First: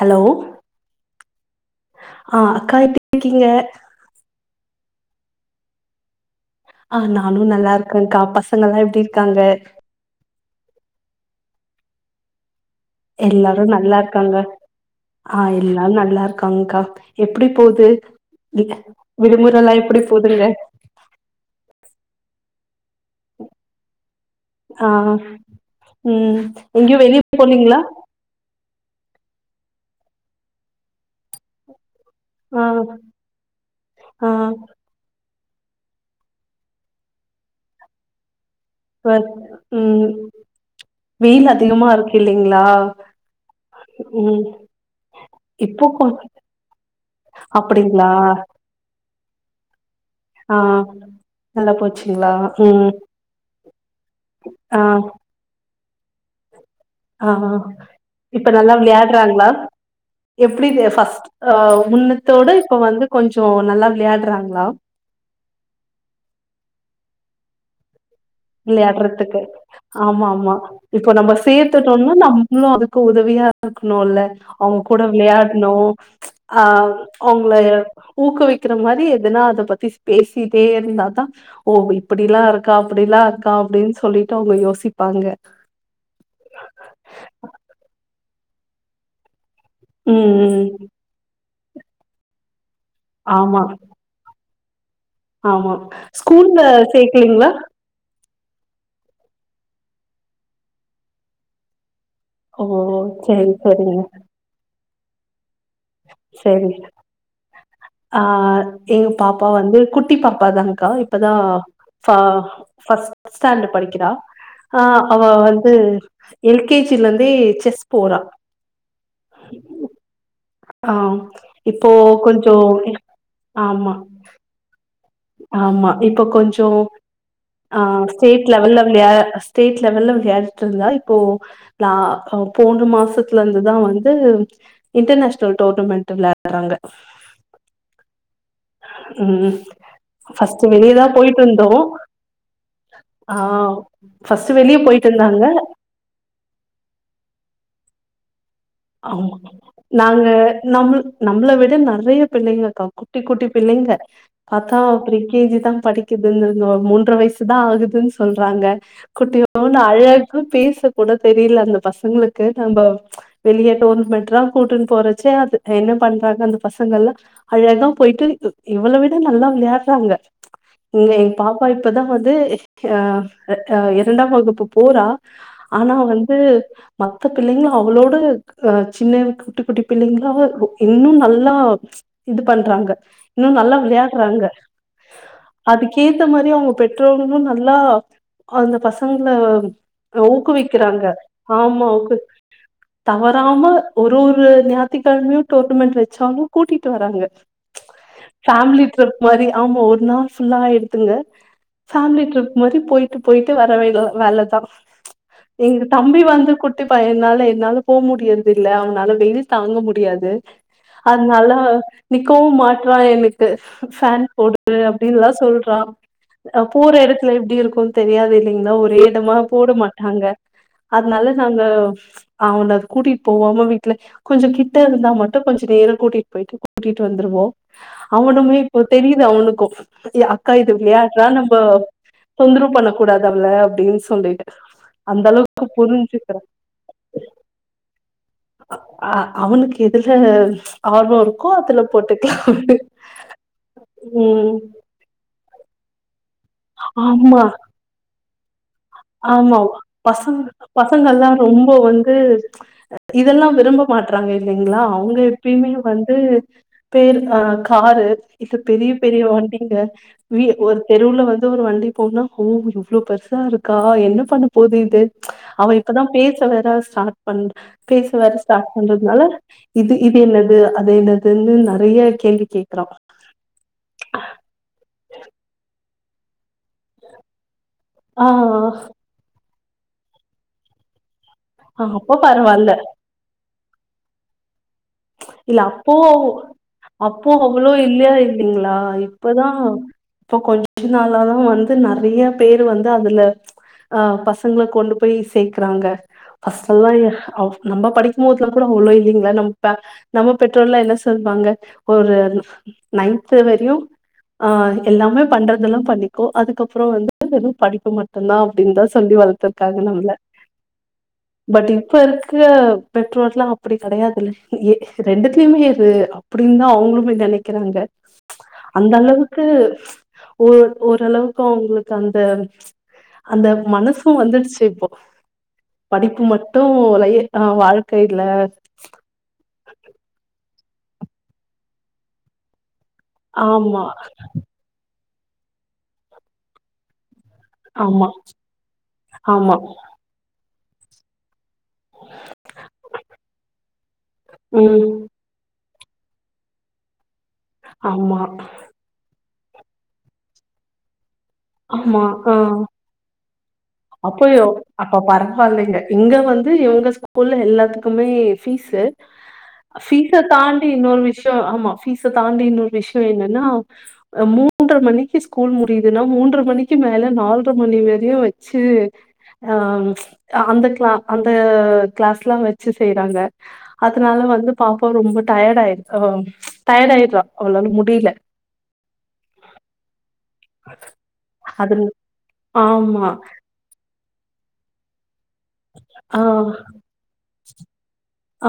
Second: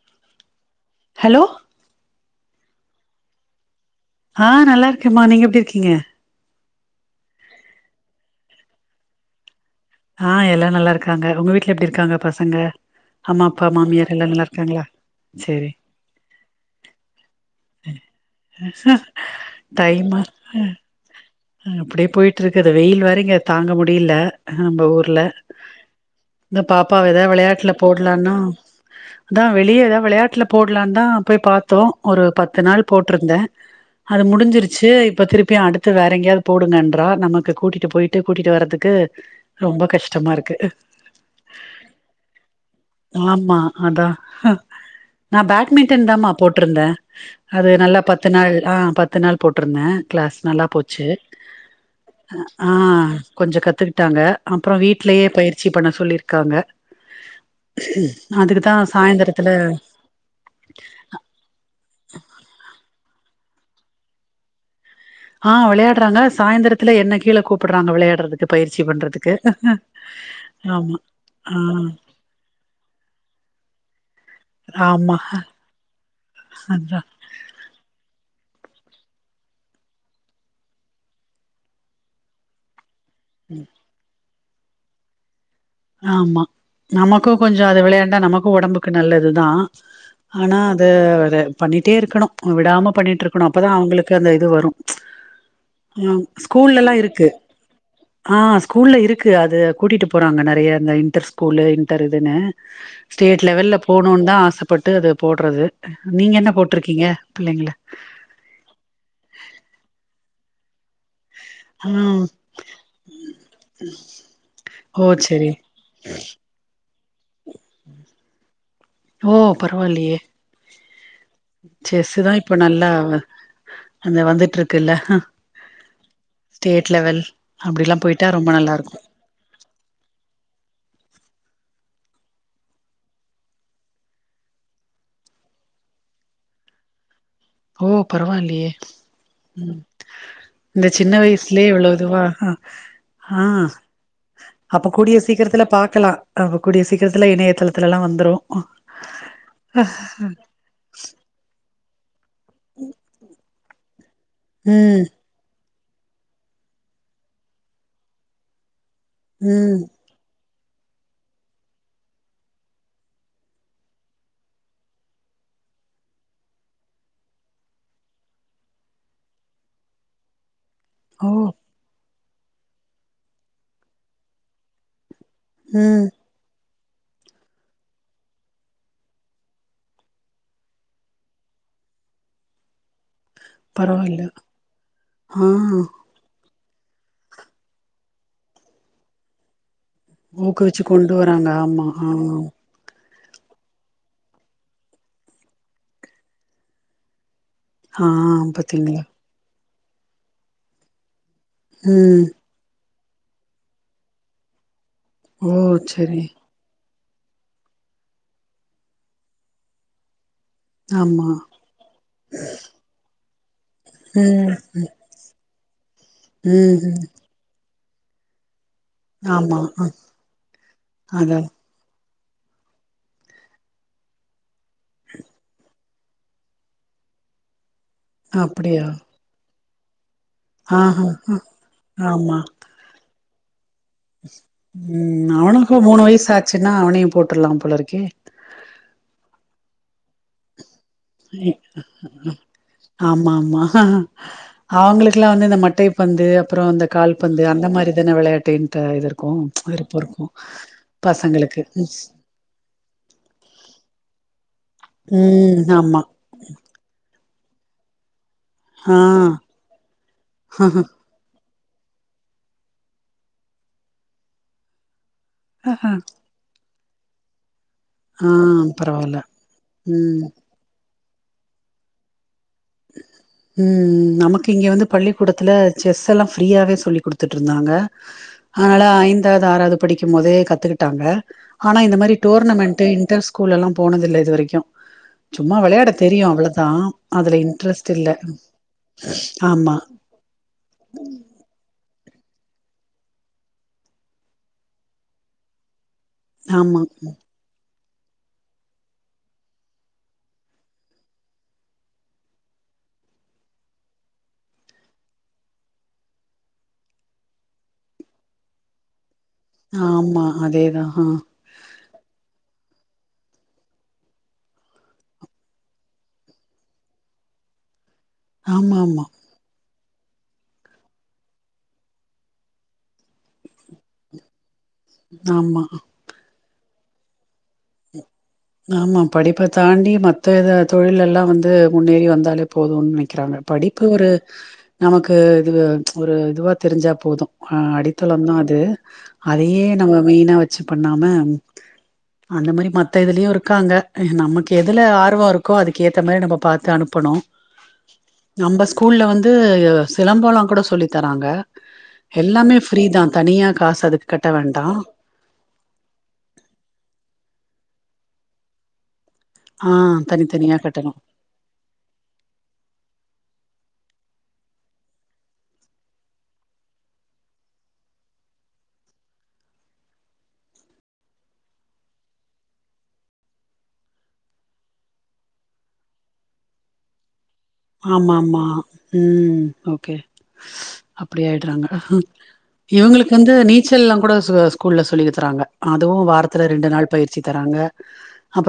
Hello hello ஆ அக்கா எப்டி இருக்கீங்க ஆ நல்லா இருக்கேமா நீங்க எப்டி இருக்கீங்க ஆ நானு நல்லா இருக்கேக்கா பசங்கலா எப்டி இருக்காங்க ஆ எல்லா நல்லா இருக்காங்க உங்க வீட்ல எப்டி இருக்காங்க பசங்க அம்மா எல்லாரு அப்பா நல்லா மாமியார் எல்லா இருக்காங்க நல்லா இருக்காங்களா ஆ சேரி எல்லாரு நல்லா இருக்காங்க்கா எப்டி போது வி விடுமுறலா எப்டி போதுங்க அ அப்டியே போயிட்டு இருக்குது வெயில் வேற இங்க தாங்க முடியுல நம்போ ஆ ஊர்ல ம் இந்த எங்கயு பாப்பாவ வெளிய எதாவது வெளையாட்ல போனீங்களா போடு லாந்தா அதா வெளிய எதாவது வெளையாட்ல போடலான்ந்தா போய் பாத்தோ ஒரு பத்து ஆ நாள் போட்ருந்தே அது ஆ முடிஞ்சிருச்சு இப்போ திருப்பியு அடுத் து வேற எங்கயாது போடுங்கன்றா நமக்கு கூட்டிட்டு போயிட்டு கூட்டிட்டு வரதுக்கு [unintelligible] ரொம்ப கஷ்டமா இருக்கு வெயில் அதிகமா இருக்கு இல்லலைங்களா ஆமா அதா ம் நா இப்போ கொ பேட்மிண்டன் தான்மா போட்டிருந்தே அது நல்லா அப்டிங்களா பத்து நாள் ஆ பத்து நாள் போட்டிருந்தே கிளாஸ் ஆ நல்லா போச்சு நல்லா போச்சுங்களா ஆ ம் கொஞ்சோ கத்துகிட்டாங்க அப்றோ ஆ வீட்லயே பயிற்சி பண்ண சொல்லிருக் காங்க ஆ இப்ப அதுக்குதா நல்லா விளையாடுறாங்களா சாய்ந்தரத்துல எப்டி ஃபஸ்ட் முன்னத்தோட இப்ப வந்து கொஞ்சோ நல்லா விளையாடுறாங்களா ஆ விளையாடுறாங்க சாய்ந்தரத்துல என்ன கீழே கூப்டுறாங்க விளையாடுறதுக்கு விளையாடுறதுக்கு ஆமா ஆமா இப்ப நம்ம ஆ சேர்த்துட்டோம்னா நம்பளு அதுக்கு உதவியா இருக்கணும்ல்ல அவுங்க கூட ஆமா விளையாடணு ஆ அதா அவுங்கள ஊக்குவிக்கிற மாரி எதுனா அத பத்தி பேசிட்டே இருந்தாதா ஓ இப்படிலா இருக்கா அப்படிலா இருக்கா அப்டின்னு சொல்லிட்டு அவுங்க யோசிப்பாங்க ஆமா நமக்கு கொஞ்சோ அது விளையாண்டா நமக்கு உடம்புக்கு நல்லதுதா ம், ஆனா ம். அது பண்ணிட்டே இருக்கணு விடாம பண்ணிட்டு இருக்கணு ஆமா, அப்பதா அவுங்களுக்கு அந்த இது வரு ஆமா ம் ஸ்கூல்ல ஸ்கூல்லல்லா இருக்கு சேக்ரிங்களா ஆ ஸ்கூல்ல இருக்கு அது கூட்டிட்டு போறாங்க நிறைய இந்த இன்டர் ஸ்கூல்லு இன்டருதுன்னு ஓ! ஸ்டேட் சரி, லெவல்ல சரிங்க. போணும்னு தா ஆசப்பட்டு அது போடுறது நீங்க என்ன சரி. போட்டிருக்கீங்க புள்ளைங்கள ஆ எங்க பாப்பா வந்து குட்டி பாப்பாதான்கா இப்பதா பா ம் ஃபஸ்ட் ஸ்டாண்டு படிக்கிறா ஆ ஓ அவ செரி வந்து எல்கேஜில இருந்தே செஸ் போறா ஓ பரவாலையே ஆ இப்போ செஸ்சு தா கொஞ்சோ இப்ப நல்லா ஆமா அந்த வந்துட்டு இருக்குல்ல ஆமா இப்ப கொஞ்சோ ஸ்டேட் லெவல் ஆ அப்டில்லா போயிட்டா ஸ்டேட் ரொம்ப நல்லா லெவல்ல இருக்கு விளயா ஸ்டேட் லெவல்ல விளையாடிட்டு இருந்தா இப்போ தா போன மாசத்துல இருந்துதா வந்து இன்டர்நேஷ்னல் டோர்னமெண்ட் விளையாடுறாங்க ஓ பரவாலையே ம் ஃபர்ஸ்ட் இந்த வெளியேதா சின்ன போயிட்டு வயசுலயே இருந்தோ இவ்ளோ இதுவா ஆ ஆ ஃபர்ஸ்ட் வெளியே போயிட்டு இருந்தாங்க இருக்கலா அ கூடிய சீக்கிரத்துல இணையதளத்துலலா வந்துரு ஆமா நாங்க நம்ள நம்பள விட நறையா பிள்ளைங்கக்கா குட்டி குட்டி பிள்ளைங்க பார்த்தா ம் அப்டி கேஜி தா படிக்குதுன்னு மூன்ற வயசுதா ஆகுதுன்னு சொல்றாங்க குட்டீயோனு ம் அழகு பேச கூட தெரியல அந்த பசங்களுக்கு நம்ப வெளியே டோர்ன்மெண்றா கூட்டுன்னு போறச்சே அது என்ன பண்றாங்க அந்த பசங்கள்லா அழகா போயிட்டு இவ்ள விட நல்லா விளையாடுறாங்க இங்க ஓ எங்க பாப்பா இப்பதா வந்து ஆ இரண்டாம் வகுப்பு போறா ஆனா ம் வந்து மத்த புள்ளைங்களு அவளோட அ சின்ன குட்டி குட்டி பிள்ளைங்களா இன்னு நல்லா இது பண்றாங்க இன்னு நல்லா பரவாயில்ல விளையாடுறாங்க ஆ அதுக்கேத்த மாரி அவுங்க பெற்றோர்களு நல்லா அந்த பசங்கள ஊக்குவிச்சு ஊக்குவிக்கிறாங்க கொண்டு வராங்க ஆமா ஆ ஊக்கு தவறாம ஒரு ஒரு ஞாயித்துக்கழமையு டோர்னமெண்ட் வச்சாலு கூட்டிட்டு வராங்க ஆ ஃபேமிலி பாத்தீங்களா ட்ரிப் மாரி ஆமா ஒரு நாள் ஃபுல்லா ஆய்டுத்துங்க ஃபேமிலி ம் ட்ரிப் மாரி போயிட்டு போயிட்டு வர வேல வேலதா ஓ எங்க தம்பி செரி வந்து கு ட்டி பய்யன்னால என்னால போ முடியறது இல்ல அவனால வெயில் தாங்க முடியாது ஆமா அதனால நிக்கவு மாட்றா எனக்கு ஃபேன் ம் போடு அப்டின்லா சொல்றா அ ம் போற ம் இடத்துல எப்டி இருக்கு தெரியாது இல்லைங்கல்ல ஒரே இந்தமா ஆமா போட மாட்டாங்க அதனால அதா நாங்க அவன கூட்டிட்டு போவாம வீட்ல கொஞ்ச கிட்ட இருந்தா மட்டு கொஞ்ச நேரோ கூட்டிட்டு போயிட்டு கூட்டிட்டு வந்துருவோ அவனுமே இப்போ அப்டியா தெரியுது அவனுக்கு அக்கா இது ஆஹ விளையாடுறா நம்ப ஆமா தொந்தரவு பண்ண கூடாது அவல அப்டின்ஸ் ம் அவனுக்கு மூணு வயசு ஆச்சுன்னா அவனையு போட்டுருலாம் போலருக்கு அ அவனுக்கு இதுல ஆமா ஆமா ம் அவுங்களுக் குலா வந்து இந்த மட்டை பந்து அப்புறோ இந்த ஆமா கால்பந்து அந்த மாரி தான விளையாட்டு ஆமா பசங்க பசங்கல்லா பசங்களுக்கு ரொம்ப ம் வந்து இதெல்லா விரும்ப மாட்றாங்க இல்லைங்களா அவுங்க ம். எப்பயுமே ஆமா வந்து பேர் காரு இது பெரிய ஆ பெரிய வண்டிங்க வி ஒரு தெருவுல வந் து ஒரு வண்டி போனா ஓ இவ்ளோ பெருசா இருக்கா என்ன பண்ண போது இது அவ ஆஹா. இப்பதா பேச சவேற ஸ்டார்ட் பண் ஆ பேசவேற ஸ்டார்ட் பரவால்ல பண்றதுனால இது இது ம் என்னது அது என்ன தன்னு நறைய கேள்வி கேக்கறா ம் நமக்கு இங்க வந்து பள்ளிக்கூடத்துல செஸ் எல்லா ஃப்ரீயாவே சொல்லி் குடுத்துட்ருந்தாங்க ஆ ஆ அதனால ஐந்தாவது ஆறாவது படிக்கும் போதே கத்துக்கிட்டாங்க ஆனா ஆ இந்த அப்போ மாரி பரவால்ல டோர்னமெண்ட்டு இன்டர் ஸ்கூலெல்லா போனதில்ல இது வரைக்கு சும்மா இல்ல விளையாட தெரியு அவ்வளதா அதுலயு வெள்ளயா இருந்தீங்களா இப்பதா ஆமா இப்ப கொஞ்ச நாளா அப்றோ வந்து நறைய பேரு வந்து அதுல ஆ பசங்கள கொண்டு போய் சேர்க்கறாங்க ஆமா ஃபஸ்ட்டெல்லா எ அவ் நம்ப படிக்கு போதுல்லா கூட அவ்ளோ இல்லைங்களா நம்ப நம்ம பெற்றோர்லா என்ன சொல்வாங்க ஒரு நைன்த்து வரையு ஆ எல்லாமே பண்றதெல்லா பண்ணிகோ அதுக்கப்புறோ வந்து வெறு படிப்பு மட்டுதா அப்டின்னு தா சொல்லி வளர்த்து ஆமா அதேதா ஆ பட் இப்ப இருக்க பெற்றோர்லா அப்படி கடையாதுல்ல ஏ ரெண்டுத்துலயுமே இரு அப்டின்னு தா அவுங்களுமே நனைக்கிறாங்க ஆமா அந்த ஆமா அளவுக் கு ஓர் ஓரளவுக்கு அவுங்களுக்கு அந்த அந்த மனசு வந்துடுச்சு இப்போ ஆமா படிப்பு மட்டு லைய அ வாழ்க்க இல்ல ஆமா படிப்ப தாண்டி மத்த இத தொழில் எல்லா வந்து முன்னேறி வந்தாலே போதுன் நெனை கிறாங்க ஆமா படிப்பு ஒரு நமக்கு இதுவு ஒரு இதுவா தெரிஞ்சா போது ஆ ஆமா அடித்தளம் தா அது ஆமா அதையே நம்ம மெயினா வச்சு பண்ணாம அந்த மாரி மத்த இதுலயு இருக்காங்க நமக்கு எதுல ம் ஆர்வோ இரு க்கோ அதுக் ஏத்த மாரி நம்ப பாத்து அனுப்பணு ஆமா நம்ப ஸ் ஸ்கூல்ல வந்து சிலம்போலா கூட சொல்லி தராங்க ஆமா ஆ எல்லாமே ஃப்ரீ தா தனியா காசு அதுக் அப்பயோ அப்ப பர்வால்லங்க இங்க வந்து இவுங்க ஸ்கூல்ல எல்லாத்துக்குமே ஃபீஸ்ஸு ஆ ஃபீஸ தனித்தனியா தான்டி கட்டணு இன்னொரு விஷ்யோ ஆமா ஃபீஸ தான்டி இன்னொரு விஷ்யோ என்னன்னா ஆ மூன்ர மணிக்கி ஸ்கூல் முடிதுன்னா மூன்ர மணிக்கு மேல நால்ர மணி வரியு வ ச்சு ஆ அந்த க்ளா அந்த கிளாஸ்லா வச்சு செய்றாங்க அதுனால வந்து பாப்பா ரொம்ப டயர்ட்டா ஆ டயர்ட்டாயிட்றா ஆமாமா ம் ஓகே அப்டி ஆயிட்றாங்க அது ஆமா இவுங்களுக்கு வந்து நீ ச்சல்லா கூட சு ஸ்கூல்ல சொல்லிதராங்க அதுவு ஆ வாரத்துல ரெண்டு நாள் பயிற்சி தராங்க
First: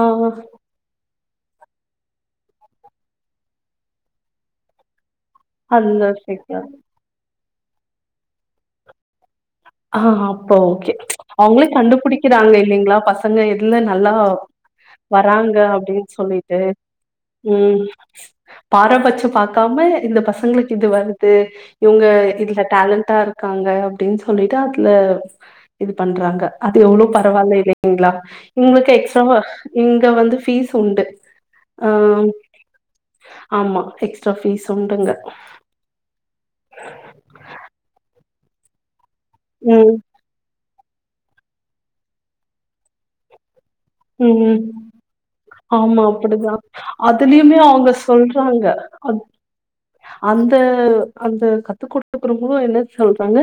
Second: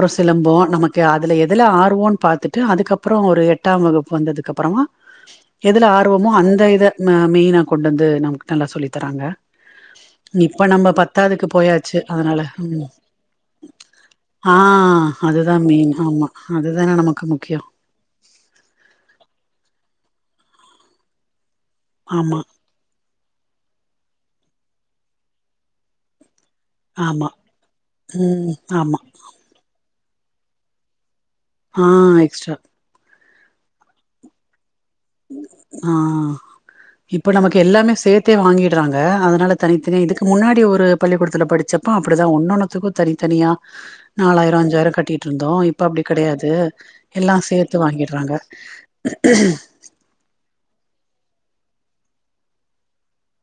ஆ சிலம்போ நம க்கு அதுல எதுல ஆர்வோன் பாத்துட்டு அதுக்கப்றோ ஒரு எட்டாம் வகுப்பு வந்ததுக்கப்றமா எதுல அதுல ஆர்வமோ அந்த இத ம மெய்னா கொண்டந்து நமக்கு நல்லா சொல்லி தராங்க ஆ அப்போ இப்ப நம்ம ஓகே பத்தாதுக்கு அவுங்ளே போயாச்சு அதனால கண்டுபுடிக்கிறாங்க ம் இல்லைங்ளா பசங்க எட்ல நல்லா ஆ வராங்க அதுதா மெயின் அப்டின் ஆமா சொல்லிட்டு அதுதான நமக்கு முக்கியோ ம் பாரபட்ச பாக்காம இந்த பசங்களுக்கு இது வருது இவுங்க ஆமா இட்ல டேலன்ட்டா இருக்காங்க அப்டின் சொல்லிட்டு அட்ல இது பண்றாங்க அது எவ்ளோ ஆமா பரவால்ல இல்லைங்ளா ம் உங்ளுக்கு ஆமா எக்ஸ்ட்ராவா இங்க வந்து ஃபீஸ் உண்டு ஆ ஆமா எக்ஸ்ட்ரா ஃபீஸ் உண்டுங்க ஆ இப்ப நமக்கு எல்லாமே சேத்தே வாங்கிட்றாங்க அத னால ம் தனித்தனியா இதுக்கு முன்னாடி ஒரு பள்ளிக்கூடத்துல படிச்சப்ப அப்டிதா ஒன்னொன்னுத்துக்கு தனித்தனியா நாலாயரோ ம் அஞ்சாயிரோ கட்டிட்ருந்தோ இப்ப ஆமா அப்டி கெடயாது அப்டிதா எல்லா அதுலயுமே சேத்து அவங்க வாங்கிட்றாங்க சொல்றாங்க [unintelligible] அந்த அந்த கத்து குடுக்றோங்களு என்ன சொல்றாங்க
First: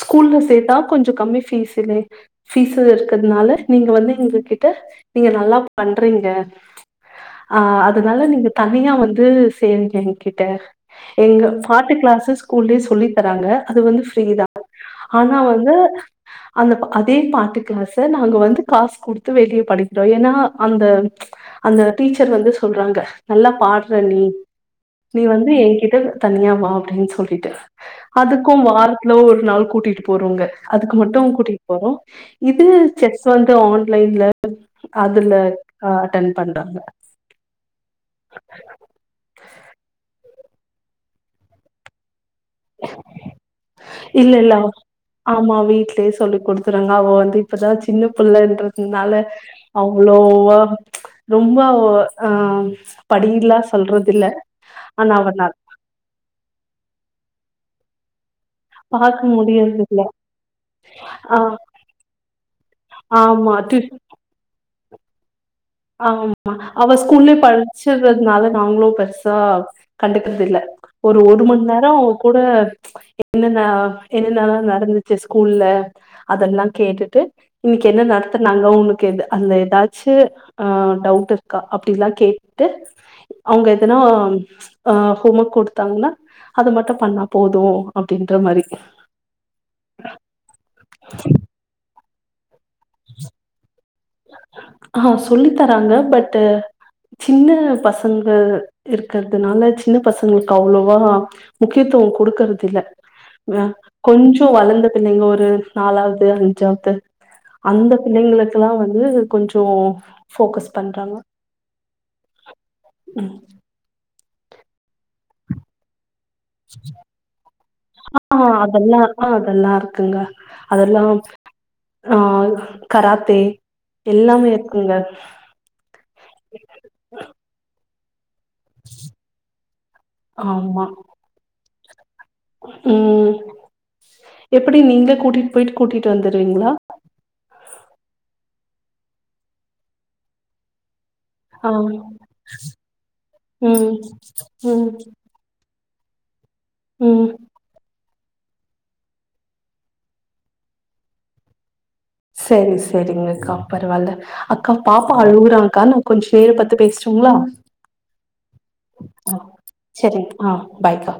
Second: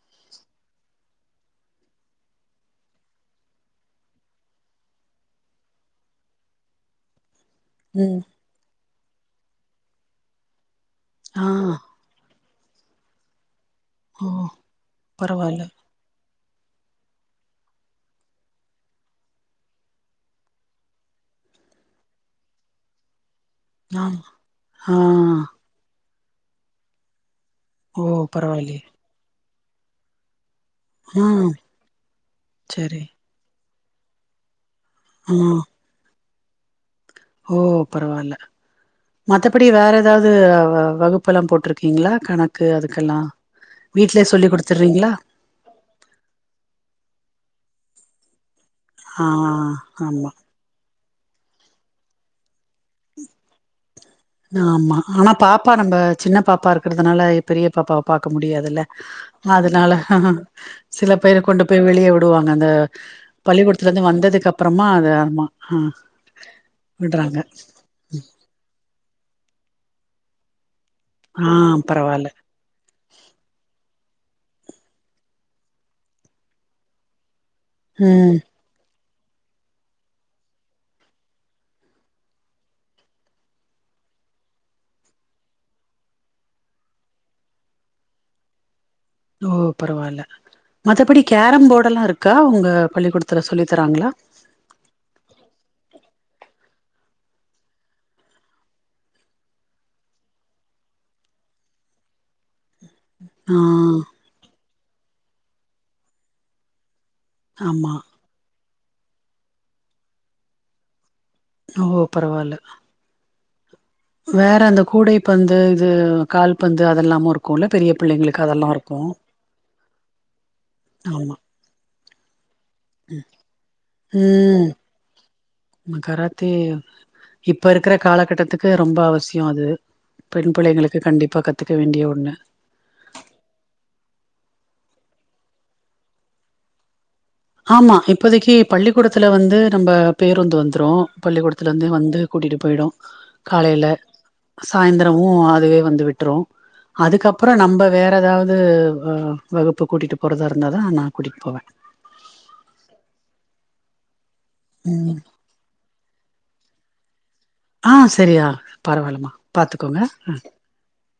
ஸ்கூல்ல சேத்தா கொஞ்சொ கம்மி ஃபீஸுலே பீஸு இருக்கற்துனால நீங்க வந்து எங்ககி ட்ட நீங்க நல்லா பண்றீங்க ஆ அதனால ம் நீங்க தனியா வந்து சேருங்க எ கிட்ட எங்க ஆ பாட்டு கிளாஸ் ஸ் கூல்லயே சொல்லி தராங்க அது வந்து ஓ ஃப்ரீதா ஆனா பரவால்ல வந்து அந்த அதே பாட்டுக் கிளாஸ நாங்க வந்து காசு குடு த்து வெளிய படிக்கிறோ ஏனா அந்த அந்த டீச்சர் வந்து சொல்றாங்க நல்லா பா ட்ற நீ ஆமா ஆ நீ வந்து எ கிட்ட தனியா வா அப்டின் சொல்லிட்டு ஓ அதுக்கு பரவாயில்லயே வாரத்ல ஒர் நாள் கூட்டிட்டு போறோங்க அதுக்கு மட்டு ம் கூட்டிட் போறோ இது சரி செஸ் வந்து ஆன்லைன்ல ஆ அதுல ஆ அட்டன் பண்றாங்க ஓ பரவால்ல மத்தபடி வேற எதாவ்து வகுப்புல்லா போட்ருக்கீங்களா கண இல்லெல்ல குடுத்துறீங்களா ஆமா வீட்லயே சொல்லி குடுத்துருங்க அவ வந்து இப்பதா சின்ன பிள்ளன்றதுனால ஆ ஆமா அவ்ளோவா ரொம்ப ஓவ ஆ படிலா சொல்றதில்ல ஆமா ஆனா பாப்பா நம்ப சின்ன பாப்பா இருக்கற்துனால பெரிய பாப்பாவ பாக்க முடியா துல பாக்க முடியறது அதனால இல்ல சில ஆ பேரு கொண்டு போய் வெளிய வுடுவாங்க அந்த ஆமா டி பள்ளிக்கூடத்துலந்து வந்ததுக்கப்றமா அது ஆமா ஆ ஆமா அவ ஸ்கூல்லயே விடுறாங்க படிச்சற்துனால நாங்ளு பெருசா கண்டுக்கற்தில்ல ஒரு ஒரு ஆ மண் நேரோ அவ பரவால்ல கூட என்னென்ன என்னென்னலா நடந்துச்சு ஸ்கூல்ல அதெல்லா கேட்டுட்டு இன்னக்கி என்ன ம் நடத்துனாங்க உன்க்கு எது அதுல எதாச்சு ஆ டவுட் இருக்கா அப்டில்லா கேட்டு அவுங்க எதனா அ ஹோமர்க் குடுத்தாங்கனா அது மட்டு பண்ணா போது அப்டின்ற மாரி ஓ பரவால்ல மத்தபடி கேரம் போடெல்லா இருக்கா உங்க பள்ளிக்கூடத்துல சொல்லி தராங்ளா ஆ சொல்லி தராங்க பட்டு சின்ன பசங்க இருக்கிறதுனால சின்ன பசங்களுக்கு அவ்ளோவா முக்கியத்துவம் குடுக்கறது இல்ல ஆ வே கொஞ்சோ வளந்த பிள்ளைங்க ஒரு நாலாவ்து அஞ்சாவ்து அந்த ஆமா பிள்ளைங்களுக் கெல்லா வந்து கொஞ்சோ ஃபோக்கஸ் பண்றாங்க ஓ பரவால்ல ம் வேற அந்த கூடை பந்து இது கால்பந்து அதெல்லாமு இருக்குல்ல பெரிய ஆ பிள்ளைங்களுக்கு அதெல்லா அதெல்லாருக்கு ஆ அதெல்லா இருக்குங்க அதெல்லா ஆமா ஆ கராத்தே எல்லாமே ம் இருக்குங்க கராத்தே இப்ப இருக்கிற காலகட்டத்துக் கு ரொம்ப அவசியோ அது பெண் ஆமா பிள்ளைங்களுக்கு கண்டிப்பா கத்துக்க வேண்டிய ஒண்ணு ம் எப்டி நீங்ளே கூட்டிட் போயிட்டு கூட்டிட்டு வந்துருவீங்ளா ஆமா இப்போதைக்கு பள்ளிக்கூடத்துல வந்து நம்ம பேருந்து வந்துரு பள்ளிக்கூடத்துல ஆ இருந்து வந்து கூட்டிட்டு போய்டு காலைல ம் ம் சாயந்திரமு அதுவே வந்து விட்ரு ம் அதுக்கப்றோ நம்ம வேற எதாவுது வ வகுப்பு கூட்டிட்டு போறதா இருந்தா தா நா கூட்டிட் போவே செரி செரிங்கக்கா பரவால்ல அக்கா ம் பாப்பா அழுவுறங்க்கா நா கொஞ்ச நேர பத்து பேஸ்டுங்ளா ஆ செரி யா பரவால்லமா பாத்துக்கோங்க சரிங்க அ ஆ பாய்க்கா